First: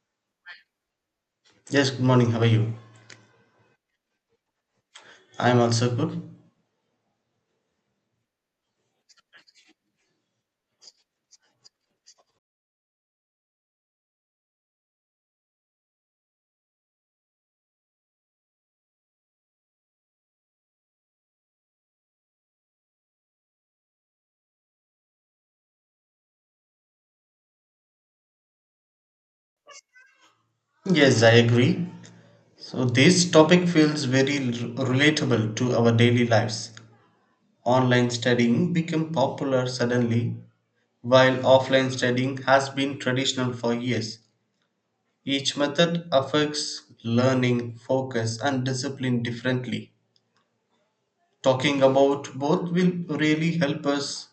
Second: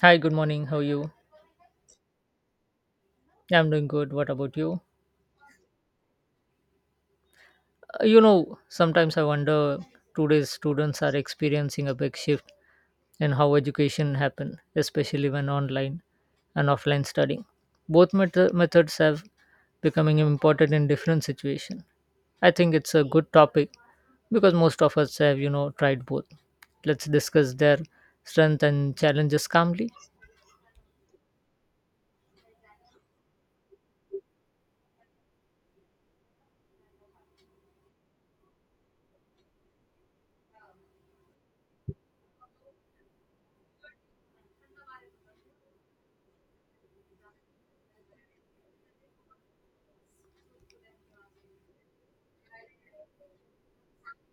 Hi, good morning. How are you? Yes, good morning. How are you? Yeah, I'm doing good. What about you? I'm also good. Sometimes I wonder today's students are experiencing a big shift in how education happen, especially when online and offline studying. Both methods have becoming important in different situation. I think it's a good topic because most of us have, tried both. Let's discuss their strength and challenges calmly. Yes, I agree. So, this topic feels very relatable to our daily lives. Online studying became popular suddenly, while offline studying has been traditional for years. Each method affects learning, focus, and discipline differently. Talking about both will really help us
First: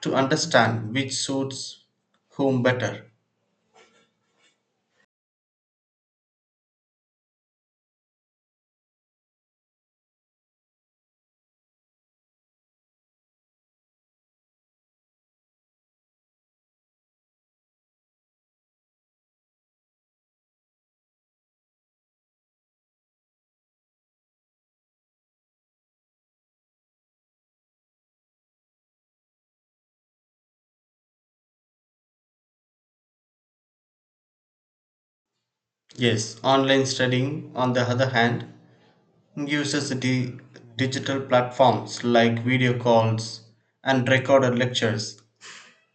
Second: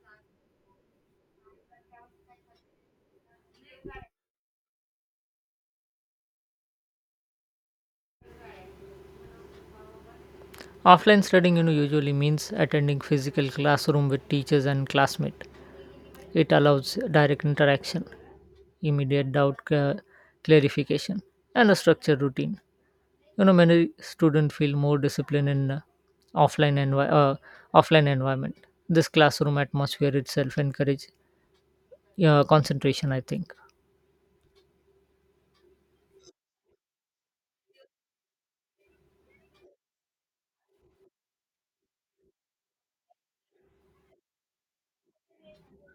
to understand which suits whom better. Offline studying, usually means attending physical classroom with teachers and classmates. It allows direct interaction, immediate clarification, and a structured routine. You know, many students feel more disciplined in offline envi- uh, offline environment. This classroom atmosphere itself encourages concentration. I think. Yes, online studying, on the other hand, uses digital platforms like video calls and recorded lectures.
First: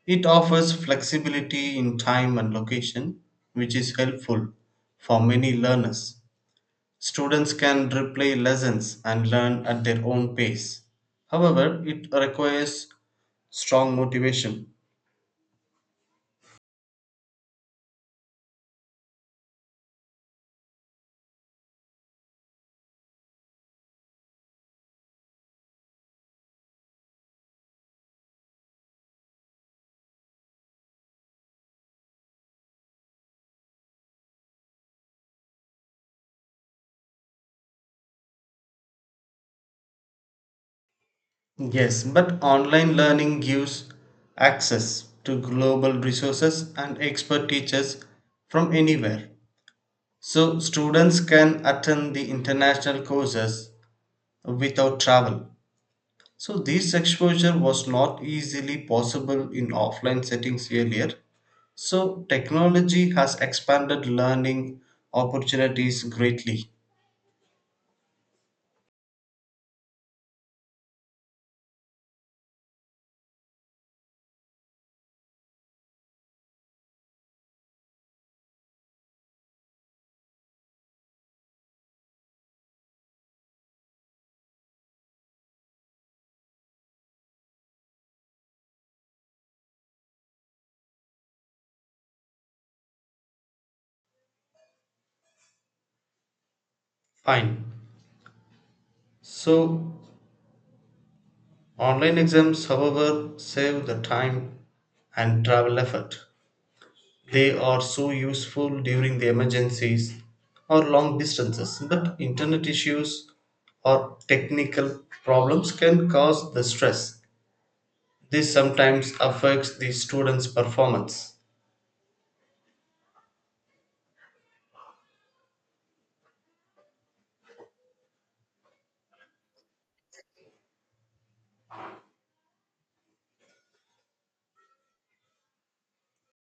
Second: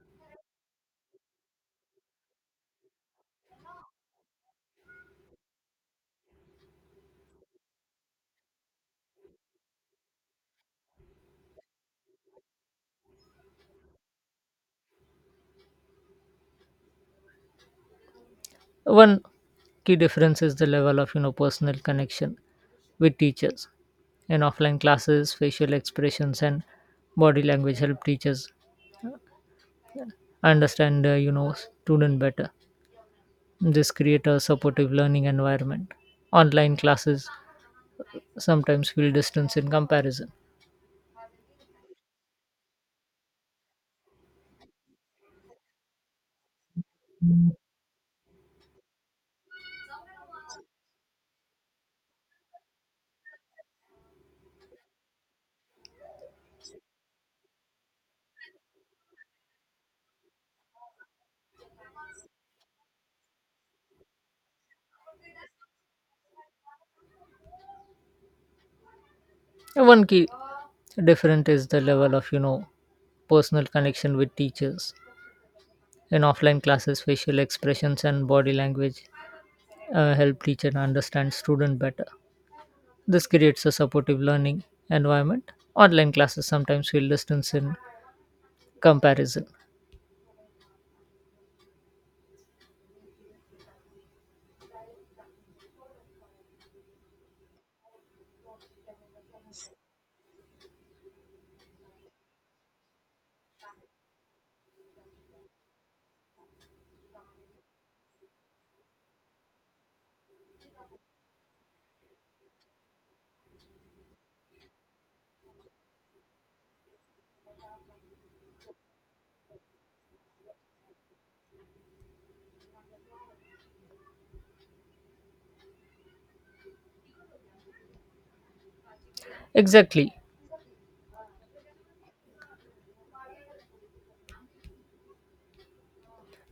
It offers flexibility in time and location, which is helpful for many learners. Students can replay lessons and learn at their own pace. However, it requires strong motivation. One key difference is the level of personal connection with teachers. In offline classes, facial expressions and body language help teachers understand student better. This create a supportive learning environment. Online classes sometimes feel distance in comparison. Yes, but online learning gives access to global resources and expert teachers from anywhere. So students can attend the international courses without travel. So this exposure was not easily possible in offline settings earlier. So technology has expanded learning opportunities greatly. And one key different is the level of personal connection with teachers in offline classes facial expressions and body language help teacher understand student better. This creates a supportive learning environment. Online classes sometimes feel distance in comparison. Fine. So online exams, however, save the time and travel effort. They are so useful during the emergencies or long distances, but internet issues or technical problems can cause the stress. This sometimes affects the students' performance. Exactly.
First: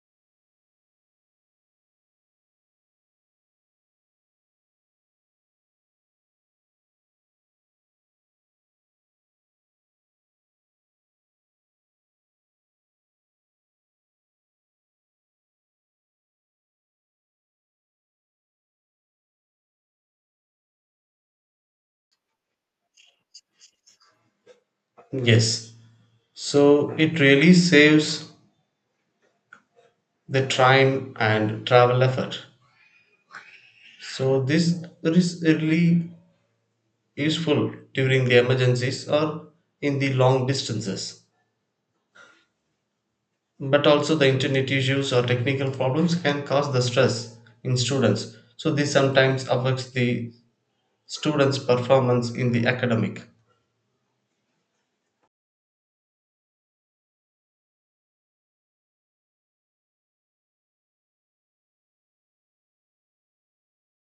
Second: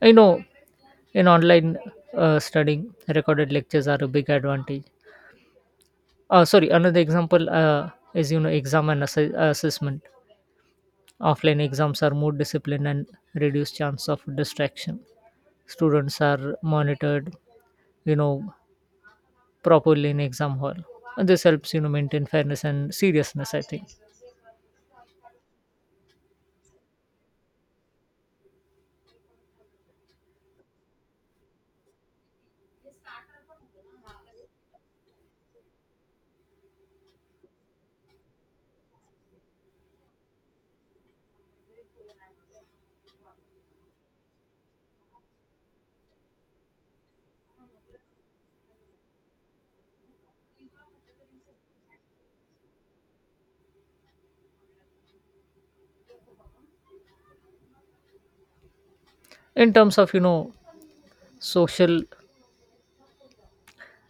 I know in online studying, recorded lectures are a big advantage. Sorry, another example is exam and assessment. Offline exams are more disciplined and reduce chance of distraction. Students are monitored, you know, properly in exam hall. And this helps maintain fairness and seriousness. I think Yes, so it really saves the time and travel effort. So this is really useful during the emergencies or in the long distances, but also the internet issues or technical problems can cause the stress in students, so this sometimes affects the students performance in the academic. in terms of social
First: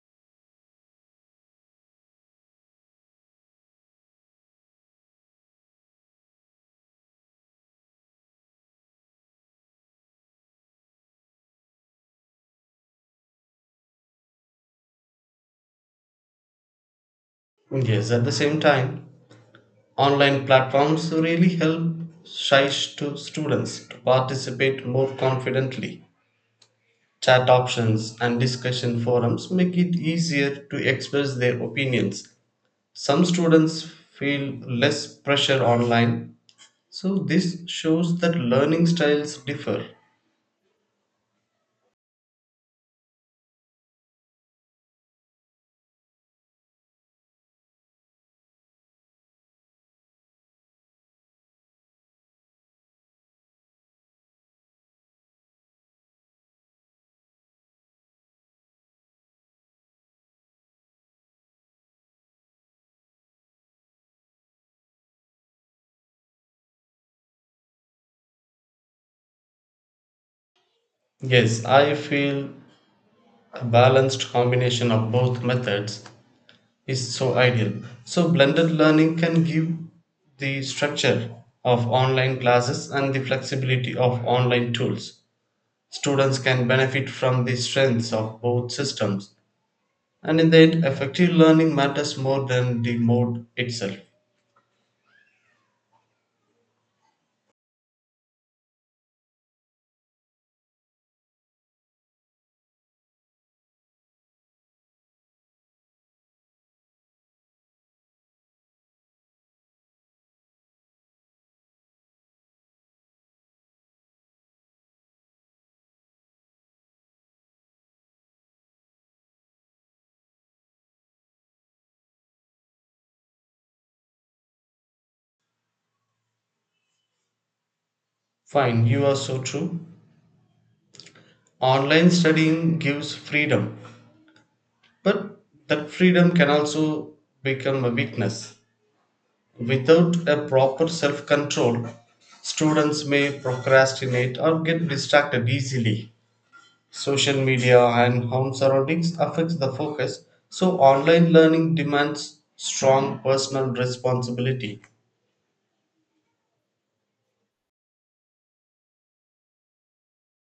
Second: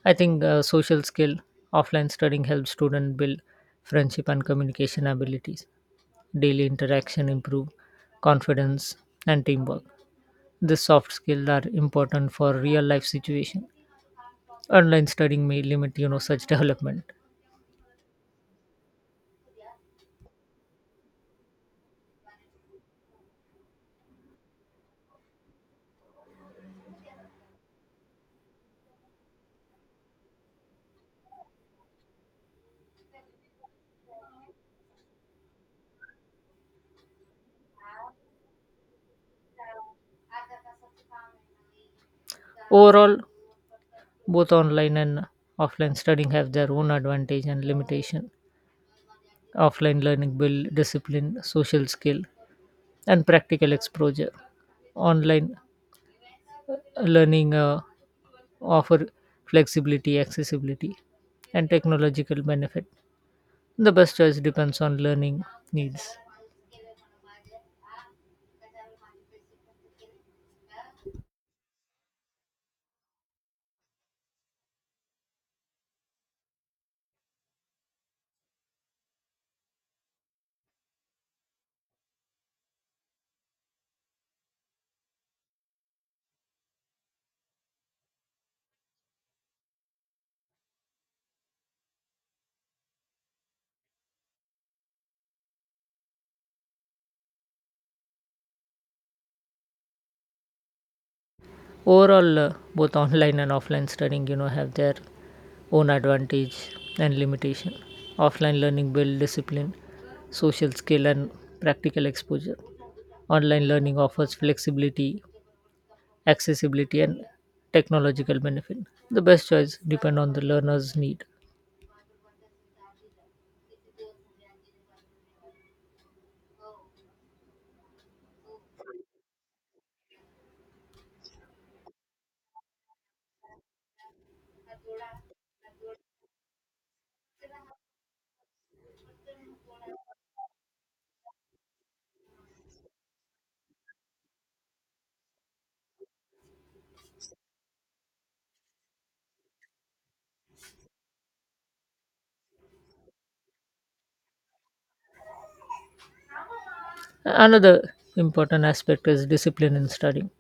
I think social skill, offline studying helps students build friendship and communication abilities. Daily interaction improve confidence and teamwork. These soft skills are important for real life situation. Online studying may limit such development. Yes, at the same time, online platforms really help shy students to participate more confidently. Chat options and discussion forums make it easier to express their opinions. Some students feel less pressure online, so this shows that learning styles differ. Overall, both online and offline studying have their own advantage and limitation. Offline learning build discipline, social skill, and practical exposure. Online learning offer flexibility, accessibility, and technological benefit. The best choice depends on learning needs. Yes, I feel a balanced combination of both methods is so ideal. So, blended learning can give the structure of online classes and the flexibility of online tools. Students can benefit from the strengths of both systems, and in the end, effective learning matters more than the mode itself. Overall, both online and offline studying, have their own advantage and limitation. Offline learning builds discipline, social skill, and practical exposure. Online learning offers flexibility, accessibility, and technological benefit. The best choice depend on the learner's need. Fine, you are so true. Online studying gives freedom, but that freedom can also become a weakness. Without a proper self control, students may procrastinate or get distracted easily. Social media and home surroundings affects the focus, so online learning demands strong personal responsibility. Another important aspect is discipline in studying.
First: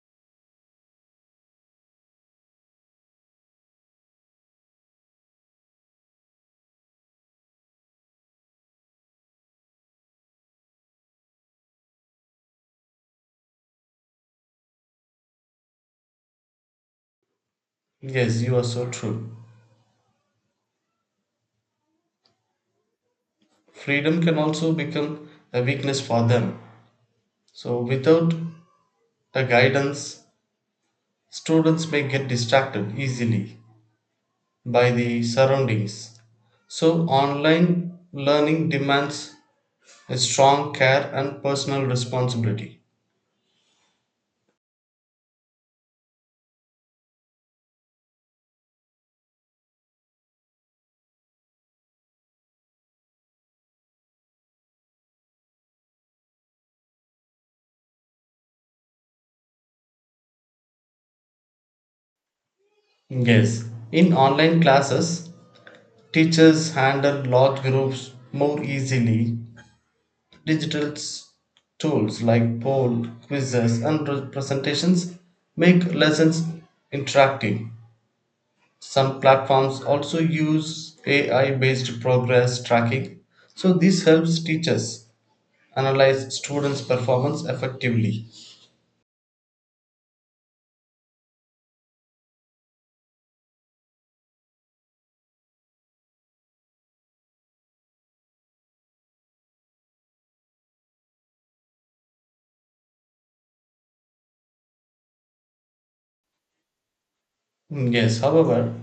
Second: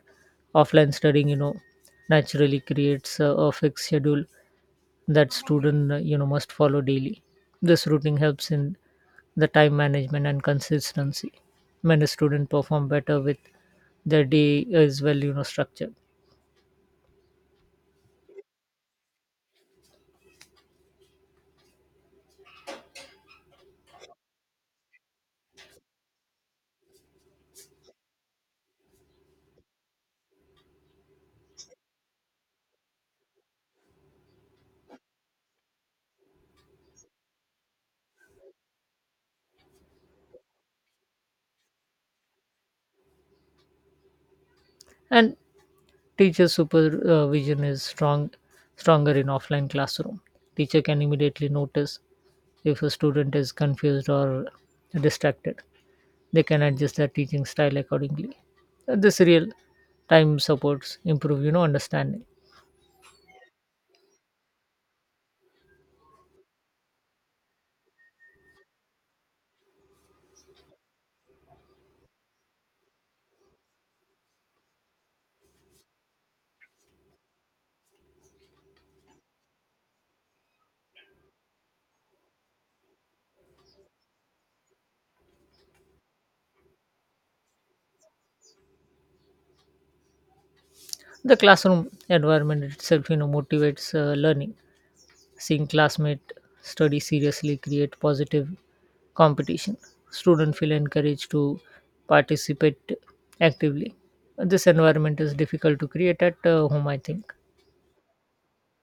Offline studying, naturally creates a fixed schedule that student, must follow daily. This routine helps in the time management and consistency. Many students perform better with their day is well, structured. Yes, you are so true. Freedom can also become a weakness for them. So without a guidance, students may get distracted easily by the surroundings. So online learning demands a strong care and personal responsibility. And teacher supervision is stronger in offline classroom. Teacher can immediately notice if a student is confused or distracted, they can adjust their teaching style accordingly. This real time supports improve understanding. Yes. In online classes, teachers handle large groups more easily. Digital s- Tools like poll, quizzes, and presentations make lessons interactive. Some platforms also use AI based progress tracking, so this helps teachers analyze students' performance effectively. The classroom environment itself motivates learning. Seeing classmate study seriously create positive competition. Student feel encouraged to participate actively. This environment is difficult to create at home, I think. Yes, however,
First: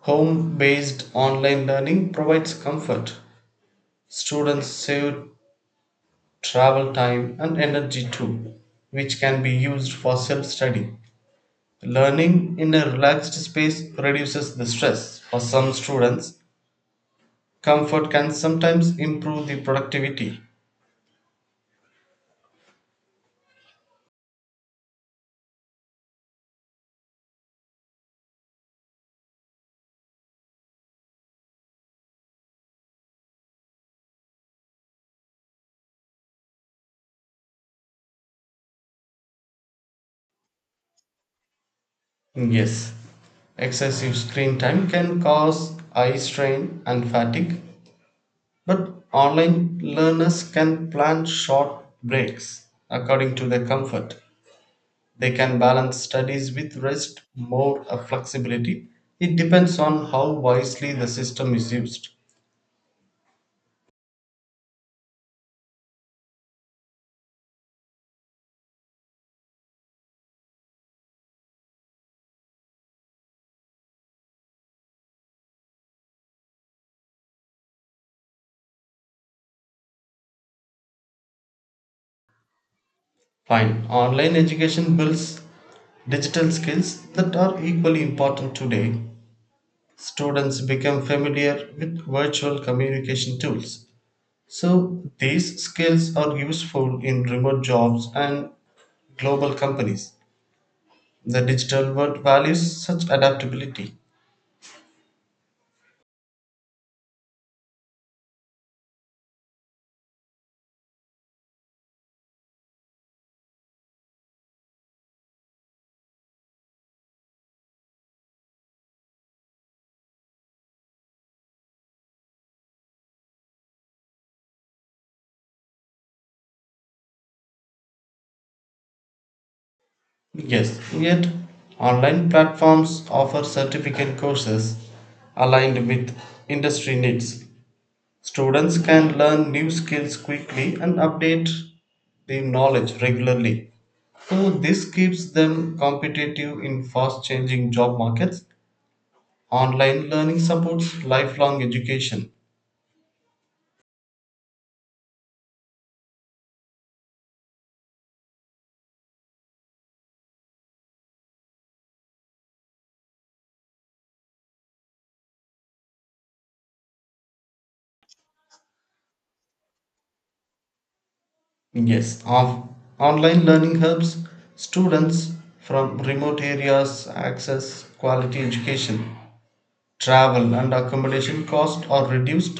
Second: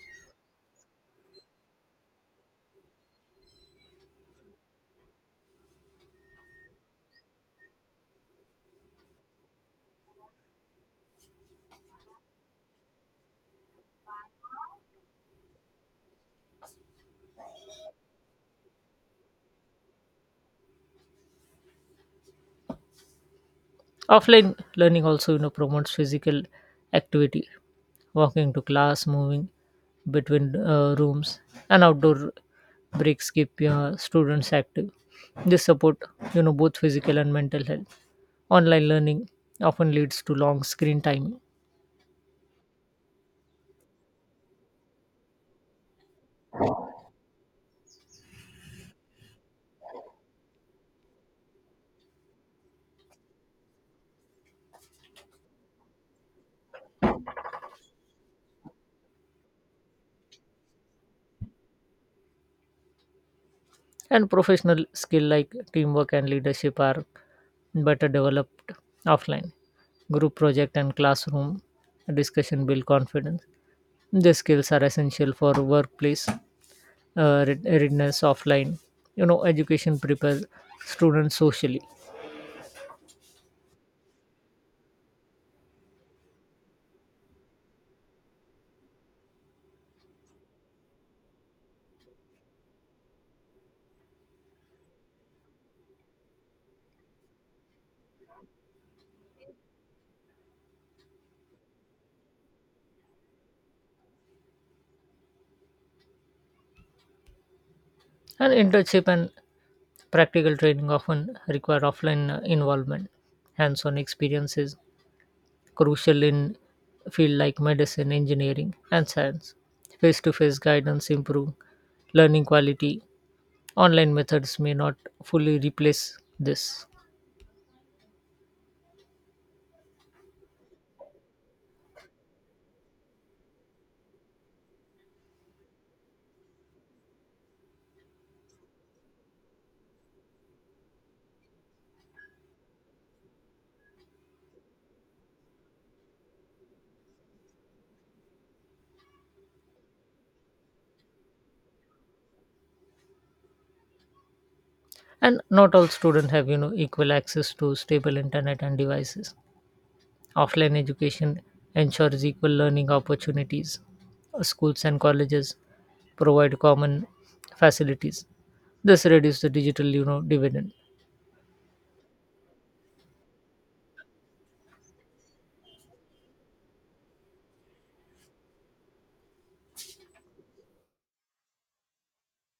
home based online learning provides comfort. Students save travel time and energy too, which can be used for self study. Learning in a relaxed space reduces the stress. For some students, comfort can sometimes improve the productivity. Offline learning also promotes physical activity, walking to class, moving between rooms and outdoor breaks keep students active. This support both physical and mental health. Online learning often leads to long screen time. Yes, excessive screen time can cause eye strain and fatigue, but online learners can plan short breaks according to their comfort. They can balance studies with rest, more flexibility. It depends on how wisely the system is used. And professional skill like teamwork and leadership are better developed offline. Group project and classroom discussion build confidence. These skills are essential for workplace readiness offline. You know, education prepares students socially. Fine. Online education builds digital skills that are equally important today. Students become familiar with virtual communication tools. So, these skills are useful in remote jobs and global companies. The digital world values such adaptability. And internship and practical training often require offline involvement, hands on experiences, crucial in fields like medicine, engineering, and science. Face-to-face guidance improve learning quality. Online methods may not fully replace this. Yes, yet online platforms offer certificate courses aligned with industry needs. Students can learn new skills quickly and update their knowledge regularly. So, this keeps them competitive in fast changing job markets. Online learning supports lifelong education. And not all students have equal access to stable internet and devices. Offline education ensures equal learning opportunities. Schools and colleges provide common facilities. This reduces the digital dividend. Yes, of online learning helps students from remote areas access quality education. Travel and accommodation costs are reduced,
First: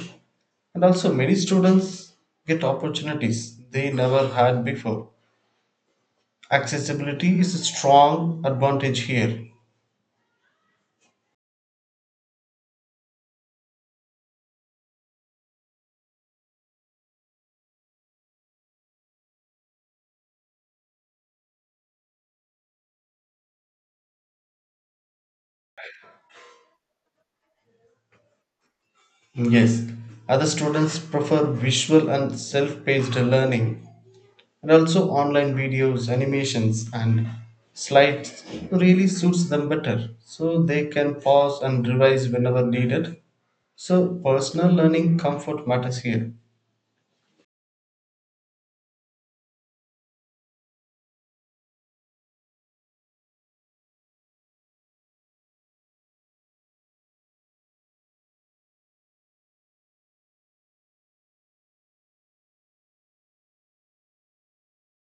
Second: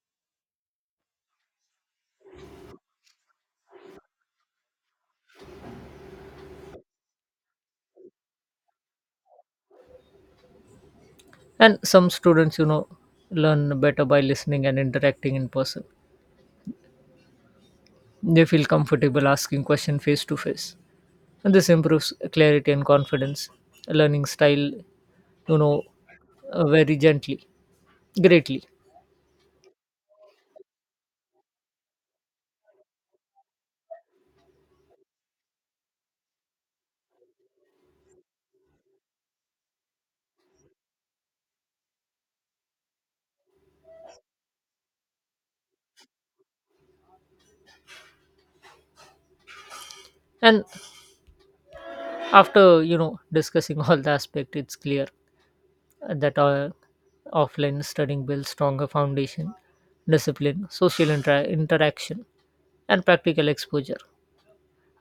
and also many students get opportunities they never had before. Accessibility is a strong advantage here. And some students, learn better by listening and interacting in person. They feel comfortable asking questions face to face. And this improves clarity and confidence. Learning style, you know, very gently, greatly. Yes, other students prefer visual and self-paced learning, and also online videos, animations, and slides really suits them better, so they can pause and revise whenever needed. So personal learning comfort matters here. And after, discussing all the aspect, it's clear that our offline studying builds stronger foundation, discipline, social interaction, and practical exposure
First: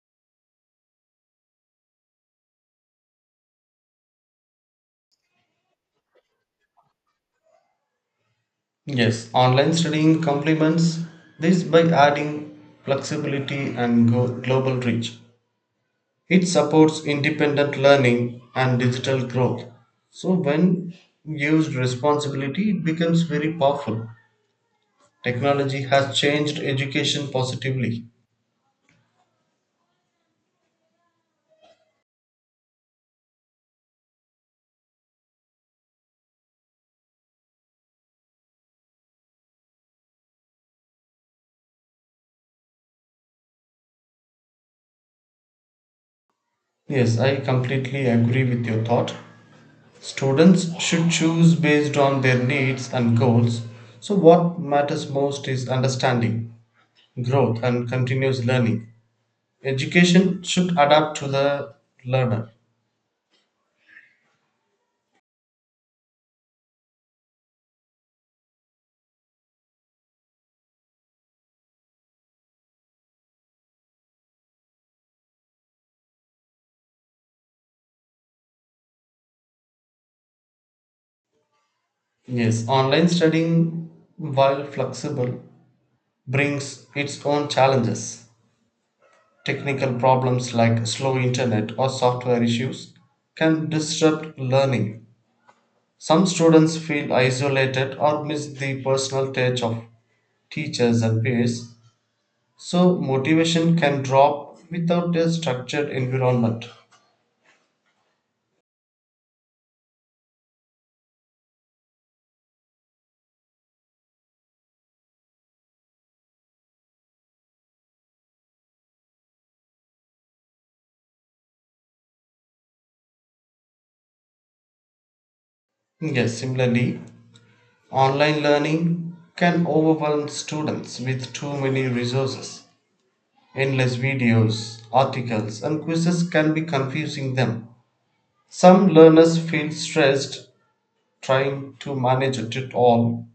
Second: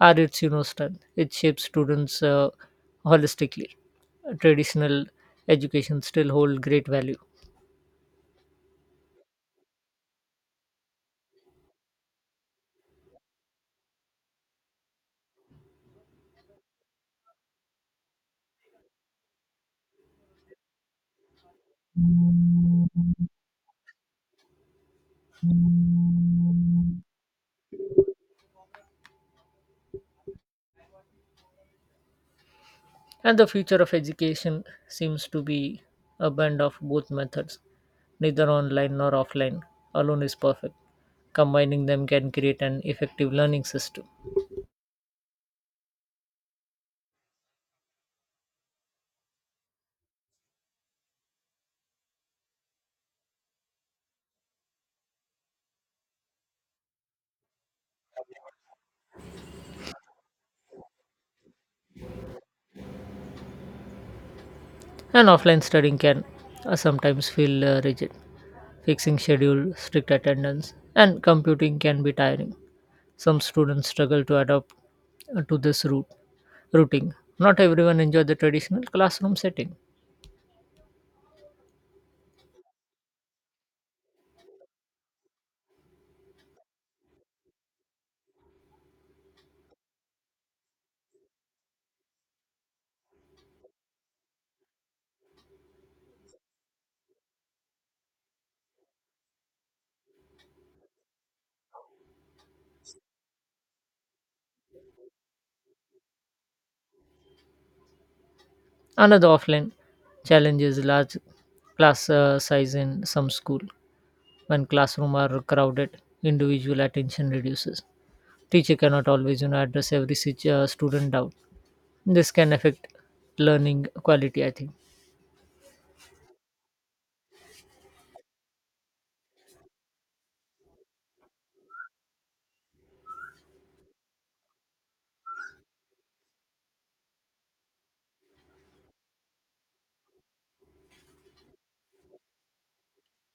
are its strength. It shapes students holistically. Traditional education still hold great value, Yes, online studying complements this by adding flexibility and global reach. It supports independent learning and digital growth. So, when used responsibly, it becomes very powerful. Technology has changed education positively. and the future of education seems to be a blend of both methods. Neither online nor offline alone is perfect. Combining them can create an effective learning system. Yes, I completely agree with your thought. Students should choose based on their needs and goals. So, what matters most is understanding, growth, and continuous learning. Education should adapt to the learner. And offline studying can, sometimes feel rigid. Fixing schedule, strict attendance, and computing can be tiring. Some students struggle to adapt to this route Routing. Not everyone enjoy the traditional classroom setting. Yes, online studying, while flexible, brings its own challenges. Technical problems like slow internet or software issues can disrupt learning. Some students feel isolated or miss the personal touch of teachers and peers, so motivation can drop without a structured environment. Another offline challenge is large class size in some school. When classroom are crowded, individual attention reduces. Teacher cannot always, address every student doubt. This can affect learning quality. I think Yes, similarly, online learning can overwhelm students with too many resources. Endless videos, articles, and quizzes can be confusing them. Some learners feel stressed trying to manage it all.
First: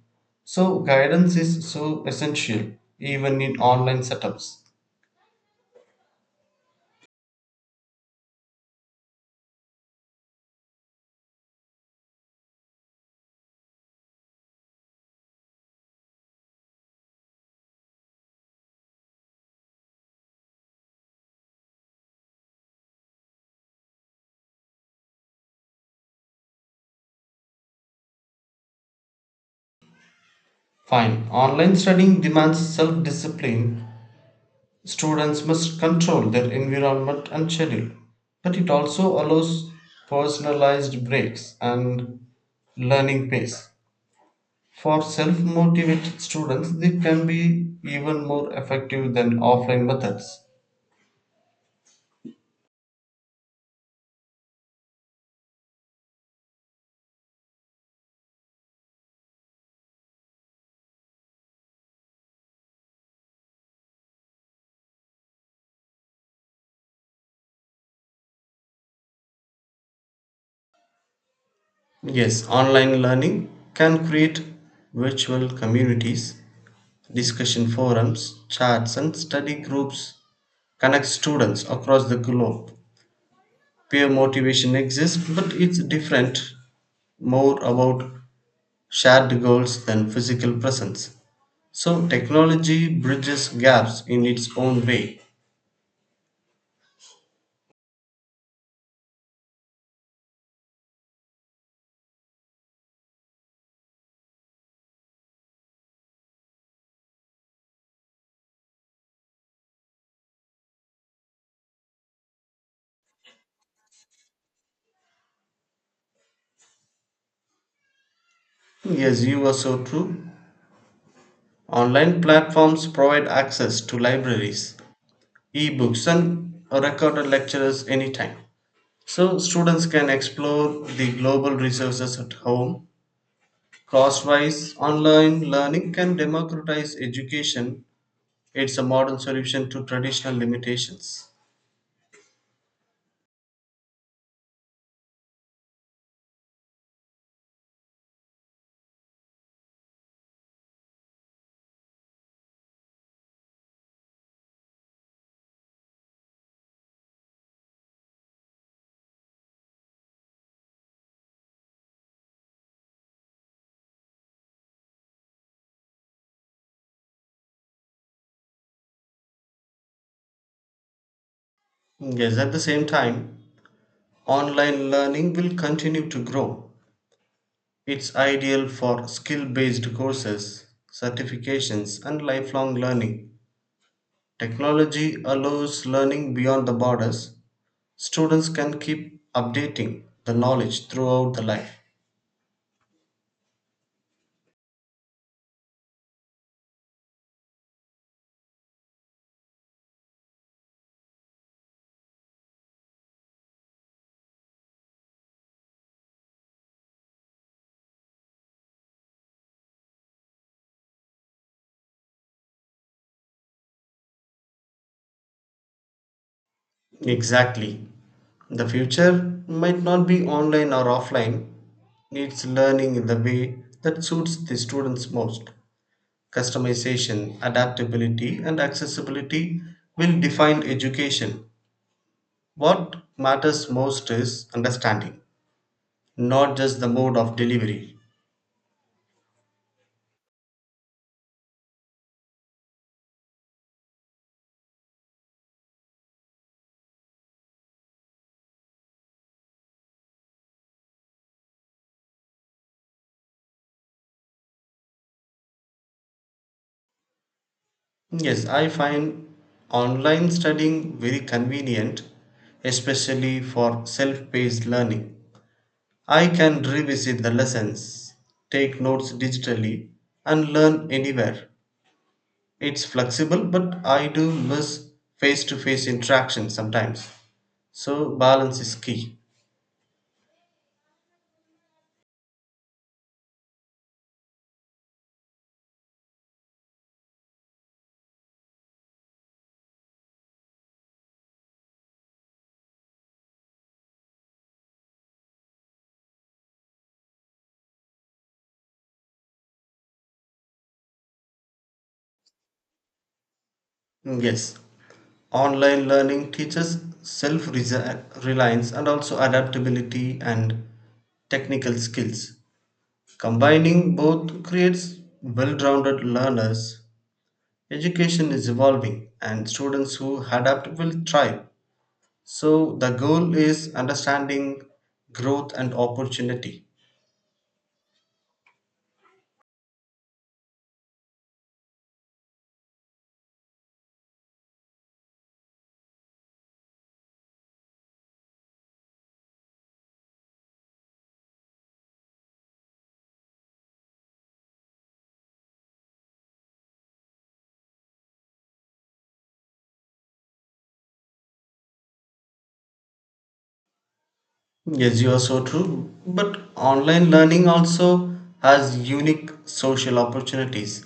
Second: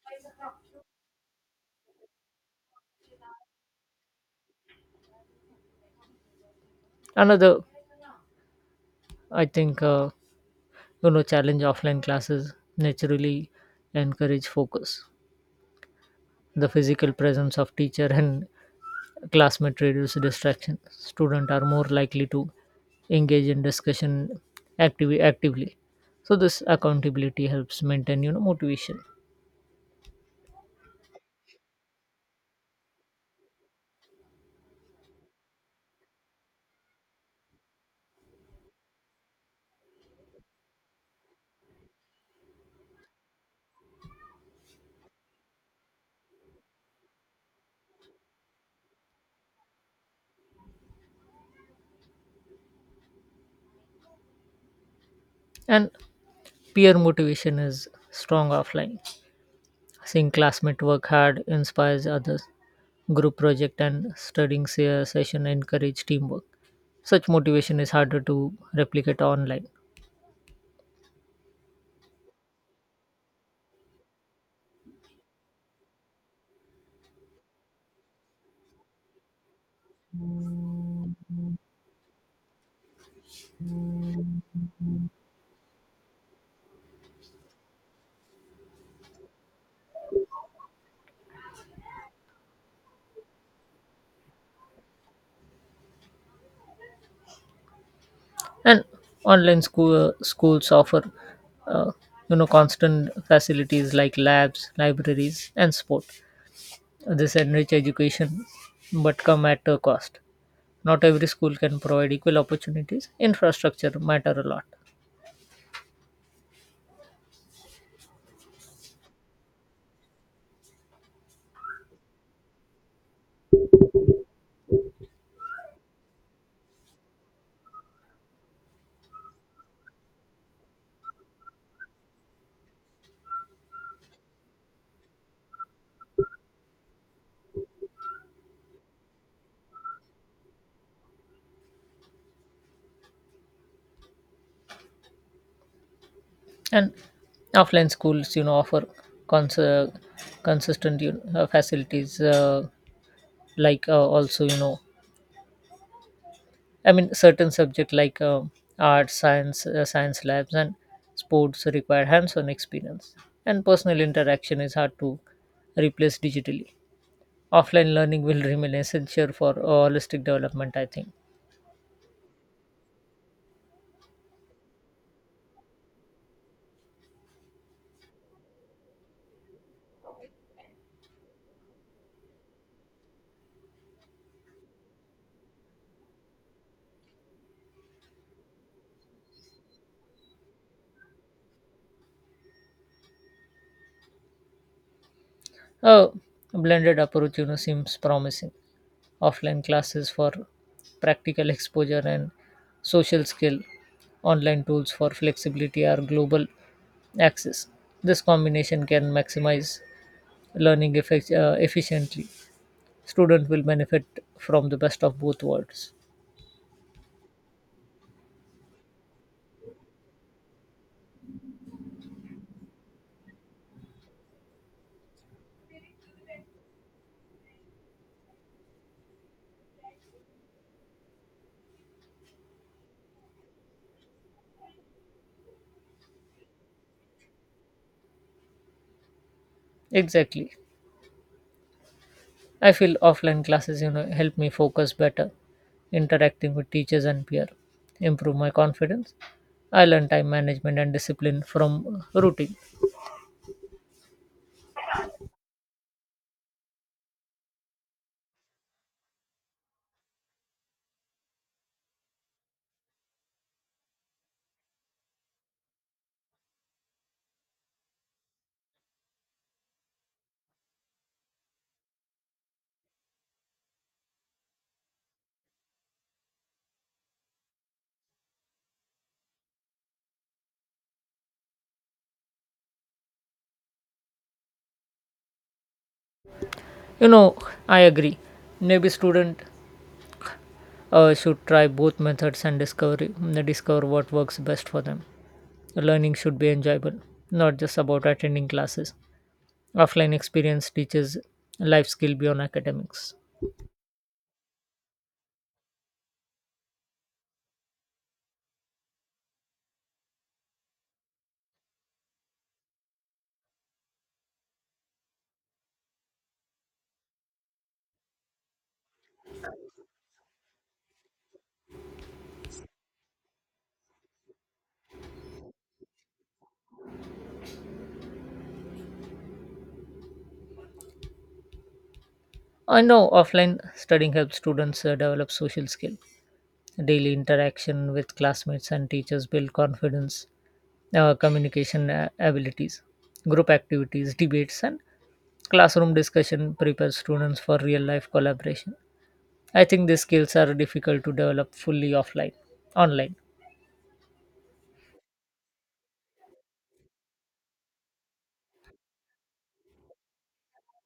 So, guidance is so essential even in online setups. another, I think challenge, offline classes naturally encourage focus. The physical presence of teacher and classmate reduce distraction. Students are more likely to engage in discussion actively. So this accountability helps maintain motivation. Fine, online studying demands self discipline. Students must control their environment and schedule, but it also allows personalized breaks and learning pace. For self motivated students, they can be even more effective than offline methods. And peer motivation is strong offline. Seeing classmate work hard inspires others. Group project and studying session encourage teamwork. Such motivation is harder to replicate online. Yes, online learning can create virtual communities. Discussion forums, chats, and study groups connect students across the globe. Peer motivation exists, but it's different, more about shared goals than physical presence. So technology bridges gaps in its own way. And online schools offer uh, constant facilities like labs, libraries, and sport. This enrich education but come at a cost. Not every school can provide equal opportunities. Infrastructure matter a lot. Yes, you are so true. Online platforms provide access to libraries, ebooks, and recorded lectures anytime. So students can explore the global resources at home. Crosswise, online learning can democratize education. It's a modern solution to traditional limitations. And offline schools offer cons- uh, consistent, facilities, like also you know I mean, certain subject like art, science, science labs, and sports require hands-on experience, and personal interaction is hard to replace digitally. Offline learning will remain essential for holistic development, I think. Yes, at the same time, online learning will continue to grow. It's ideal for skill based courses, certifications, and lifelong learning. Technology allows learning beyond the borders. Students can keep updating the knowledge throughout the life. Oh, a blended approach, seems promising. Offline classes for practical exposure and social skill, online tools for flexibility or global access. This combination can maximize learning efficiently. Student will benefit from the best of both worlds. Exactly. The future might not be online or offline, it's learning in the way that suits the students most. Customization, adaptability, and accessibility will define education. What matters most is understanding, not just the mode of delivery. Exactly. I feel offline classes, help me focus better, interacting with teachers and peer, improve my confidence. I learn time management and discipline from routine. Yes, I find online studying very convenient, especially for self paced learning. I can revisit the lessons, take notes digitally, and learn anywhere. It's flexible, but I do miss face to face interaction sometimes. So, balance is key. You know, I agree. Maybe student should try both methods and discover what works best for them. Learning should be enjoyable, not just about attending classes. Offline experience teaches life skill beyond academics. Mm, yes, online learning teaches self reliance, and also adaptability and technical skills. Combining both creates well rounded learners. Education is evolving, and students who adapt will thrive. So, the goal is understanding, growth, and opportunity. I know offline studying helps students develop social skill. Daily interaction with classmates and teachers build confidence, communication abilities, group activities, debates, and classroom discussion prepares students for real life collaboration. I think these skills are difficult to develop fully offline, online. Yes, you are so true. But online learning also has unique social opportunities.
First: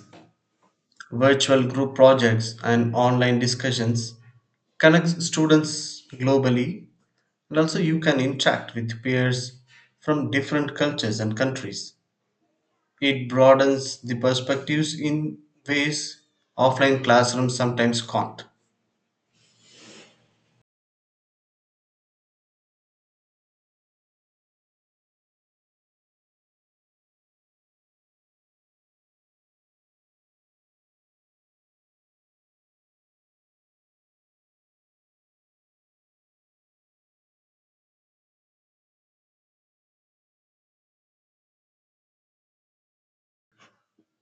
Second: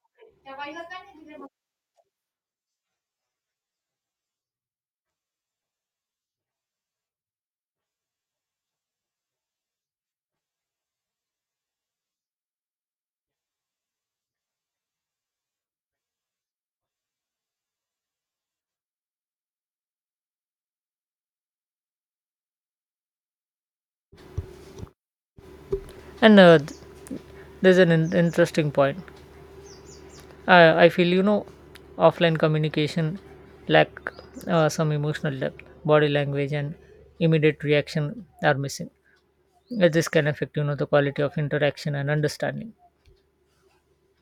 Virtual group projects and online discussions connects students globally, and also you can interact with peers from different cultures and countries. It broadens the perspectives in ways offline classrooms sometimes can't. And there's an interesting point. I feel, offline communication lack some emotional depth, body language, and immediate reaction are missing. This can affect the quality of interaction and understanding.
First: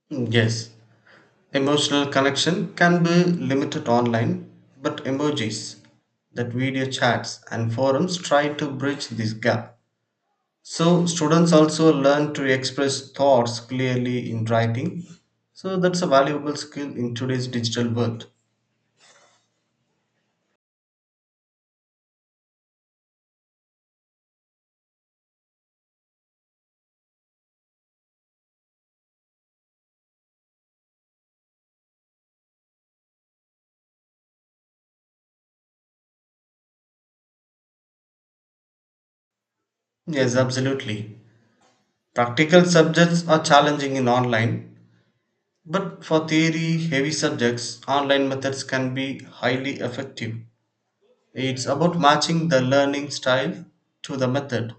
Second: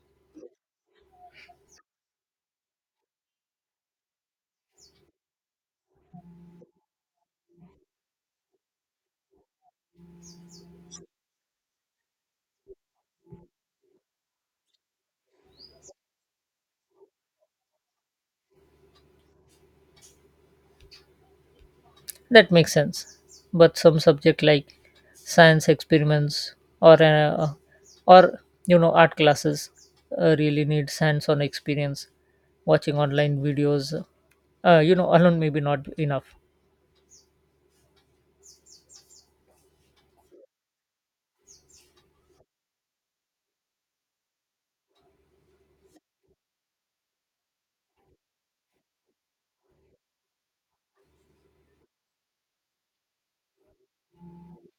Yes, emotional connection can be limited online, but emojis, that video chats and forums try to bridge this gap. So students also learn to express thoughts clearly in writing. So that's a valuable skill in today's digital world. That makes sense, but some subject like science experiments or uh, or art classes really need hands on experience. Watching online videos alone maybe not enough. Yes, absolutely. Practical subjects are challenging in online, but for theory heavy subjects, online methods can be highly effective. It's about matching the learning style to the method.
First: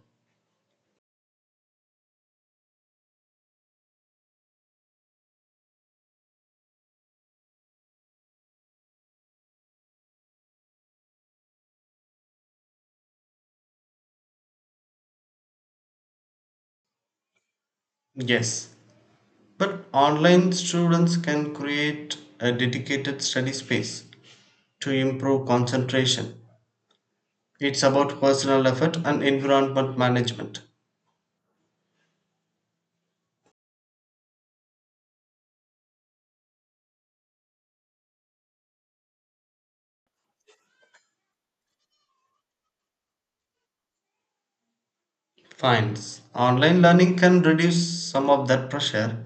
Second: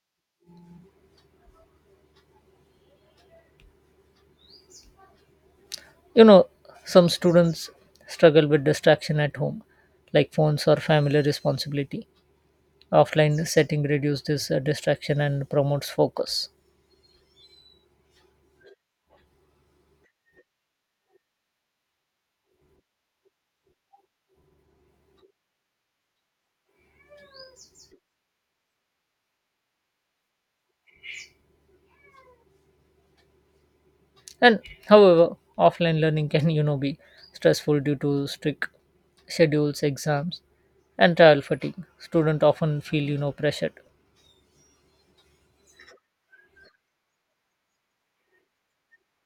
You know, some students struggle with distraction at home like phones or family responsibility. Offline setting reduces this distraction and promotes focus. Yes, but online students can create a dedicated study space to improve concentration. It's about personal effort and environment management. And however, offline learning can, be stressful due to strict schedules, exams, and travel fatigue. Students often feel, pressured. Finds online learning can reduce some of that pressure.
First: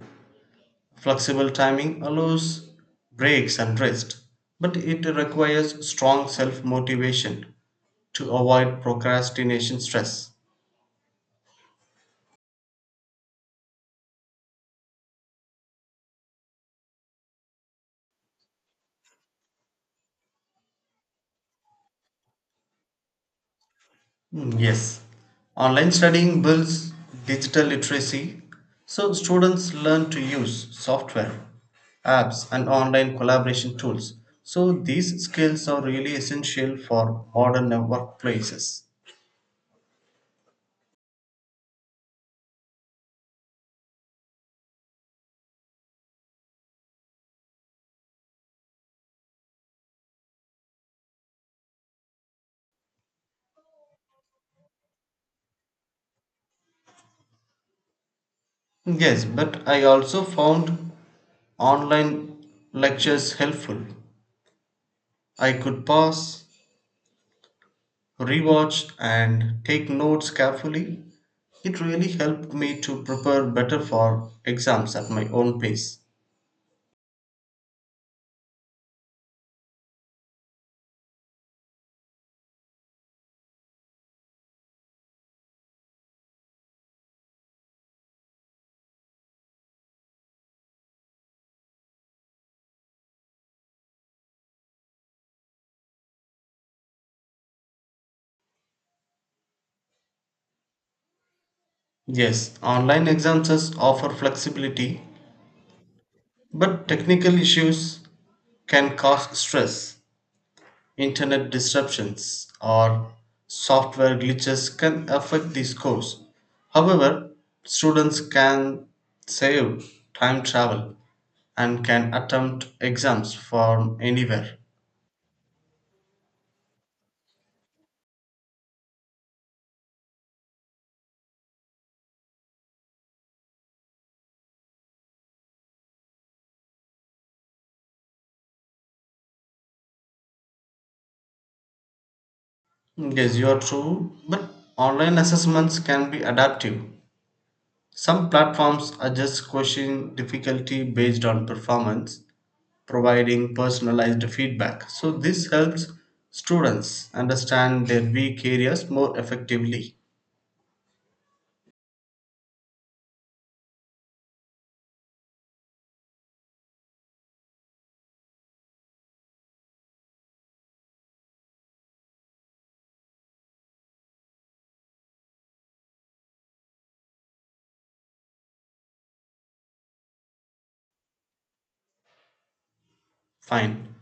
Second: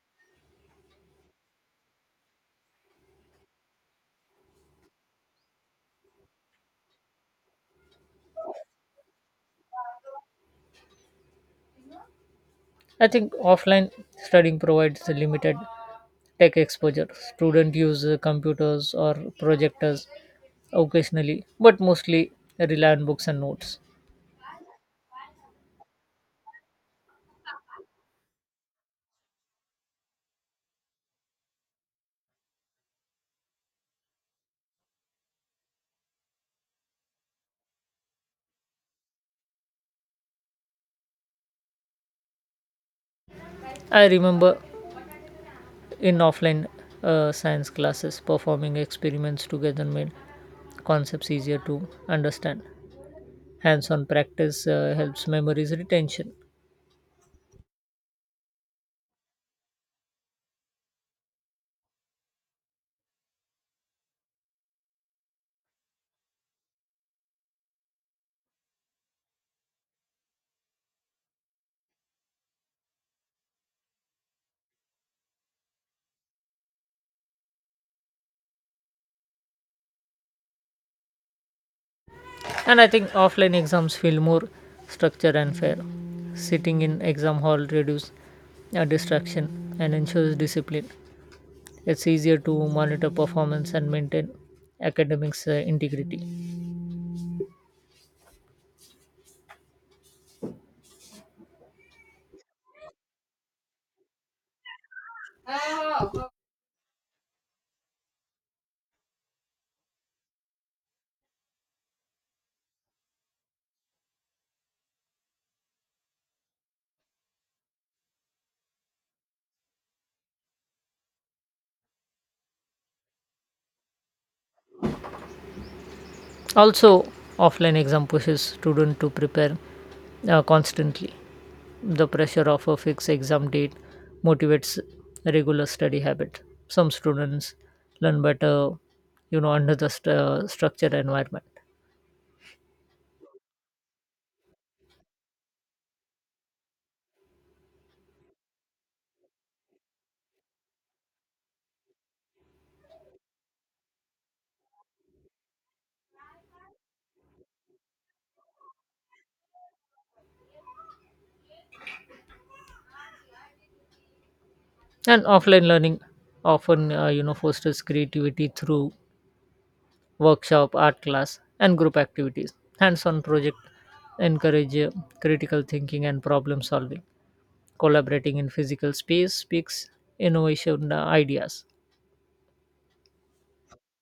Flexible timing allows breaks and rest, but it requires strong self motivation to avoid procrastination stress. I think offline studying provides a limited tech exposure. Students use computers or projectors occasionally, but mostly rely on books and notes. Mm, yes, online studying builds digital literacy, so students learn to use software, apps, and online collaboration tools. So, these skills are really essential for modern workplaces. I remember in offline science classes, performing experiments together made concepts easier to understand. Hands on practice helps memories retention. Yes, but I also found online lectures helpful. I could pause, rewatch, and take notes carefully. It really helped me to prepare better for exams at my own pace. And I think offline exams feel more structured and fair. Sitting in exam hall reduces distraction and ensures discipline. It's easier to monitor performance and maintain academics integrity. Yes, online exams offer flexibility, but technical issues can cause stress. Internet disruptions or software glitches can affect the scores. However, students can save time travel and can attempt exams from anywhere. Also offline exam pushes students to prepare constantly. The pressure of a fixed exam date motivates regular study habit. Some students learn better, under the structured environment. Yes, you are true, but online assessments can be adaptive. Some platforms adjust question difficulty based on performance, providing personalized feedback. So, this helps students understand their weak areas more effectively. And offline learning often, fosters creativity through workshop, art class, and group activities. Hands-on project encourage critical thinking and problem solving. Collaborating in physical space speaks innovation ideas. Fine.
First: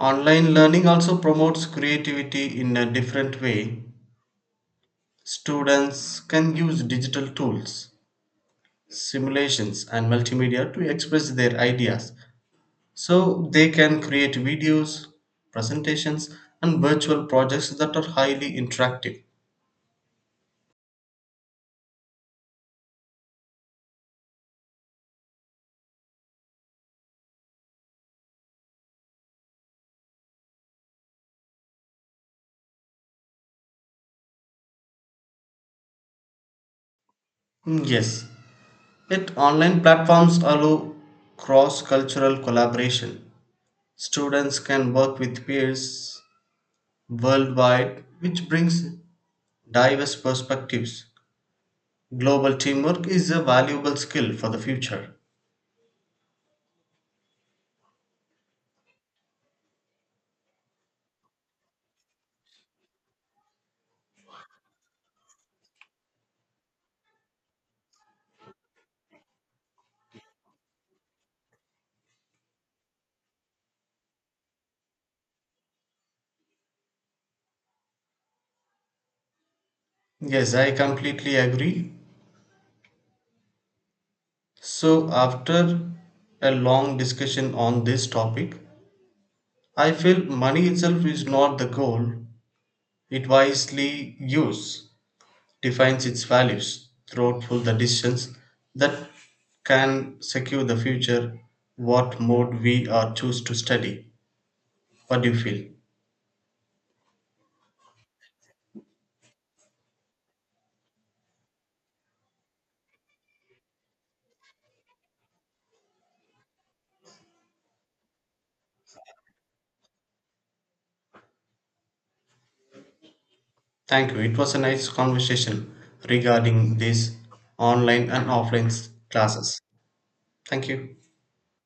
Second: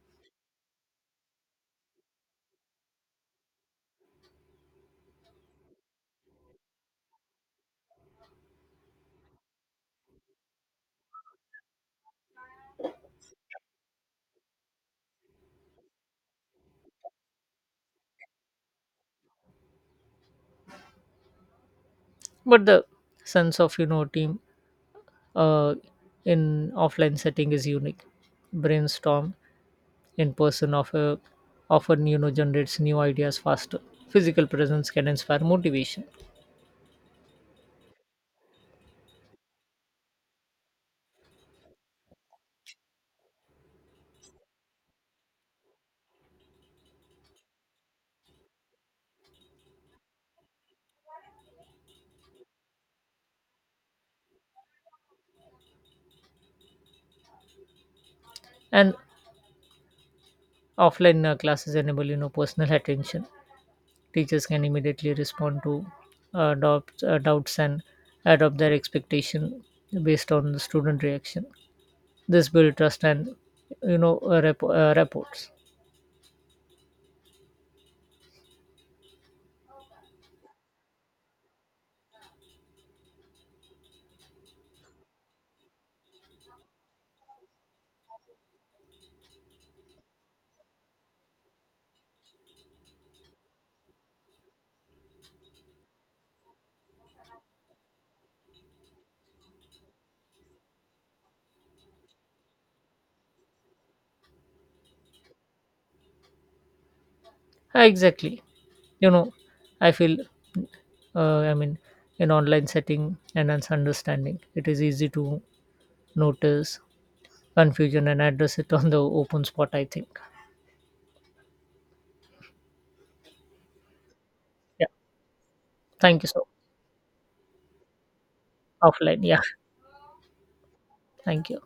Online learning also promotes creativity in a different way. Students can use digital tools, simulations, and multimedia to express their ideas. So, they can create videos, presentations, and virtual projects that are highly interactive. But the sense of, team uh, in offline setting is unique. Brainstorm in person of offer, often, generates new ideas faster. Physical presence can inspire motivation, Mm, yes, yet online platforms allow cross-cultural collaboration. Students can work with peers worldwide, which brings diverse perspectives. Global teamwork is a valuable skill for the future. and offline classes enable personal attention. Teachers can immediately respond to doubts and adopt their expectation based on the student reaction. This build trust and reports. Yes, I completely agree. So, after a long discussion on this topic, I feel money itself is not the goal, it wisely used defines its values throughout the decisions that can secure the future. What mode we are choose to study? What do you feel? Exactly. You know, I feel uh, i mean in online setting and understanding, it is easy to notice confusion and address it on the open spot, I think. Thank you, it was a Yeah, nice conversation thank you so regarding these online and offline offline. Yeah, classes. Thank you. thank you.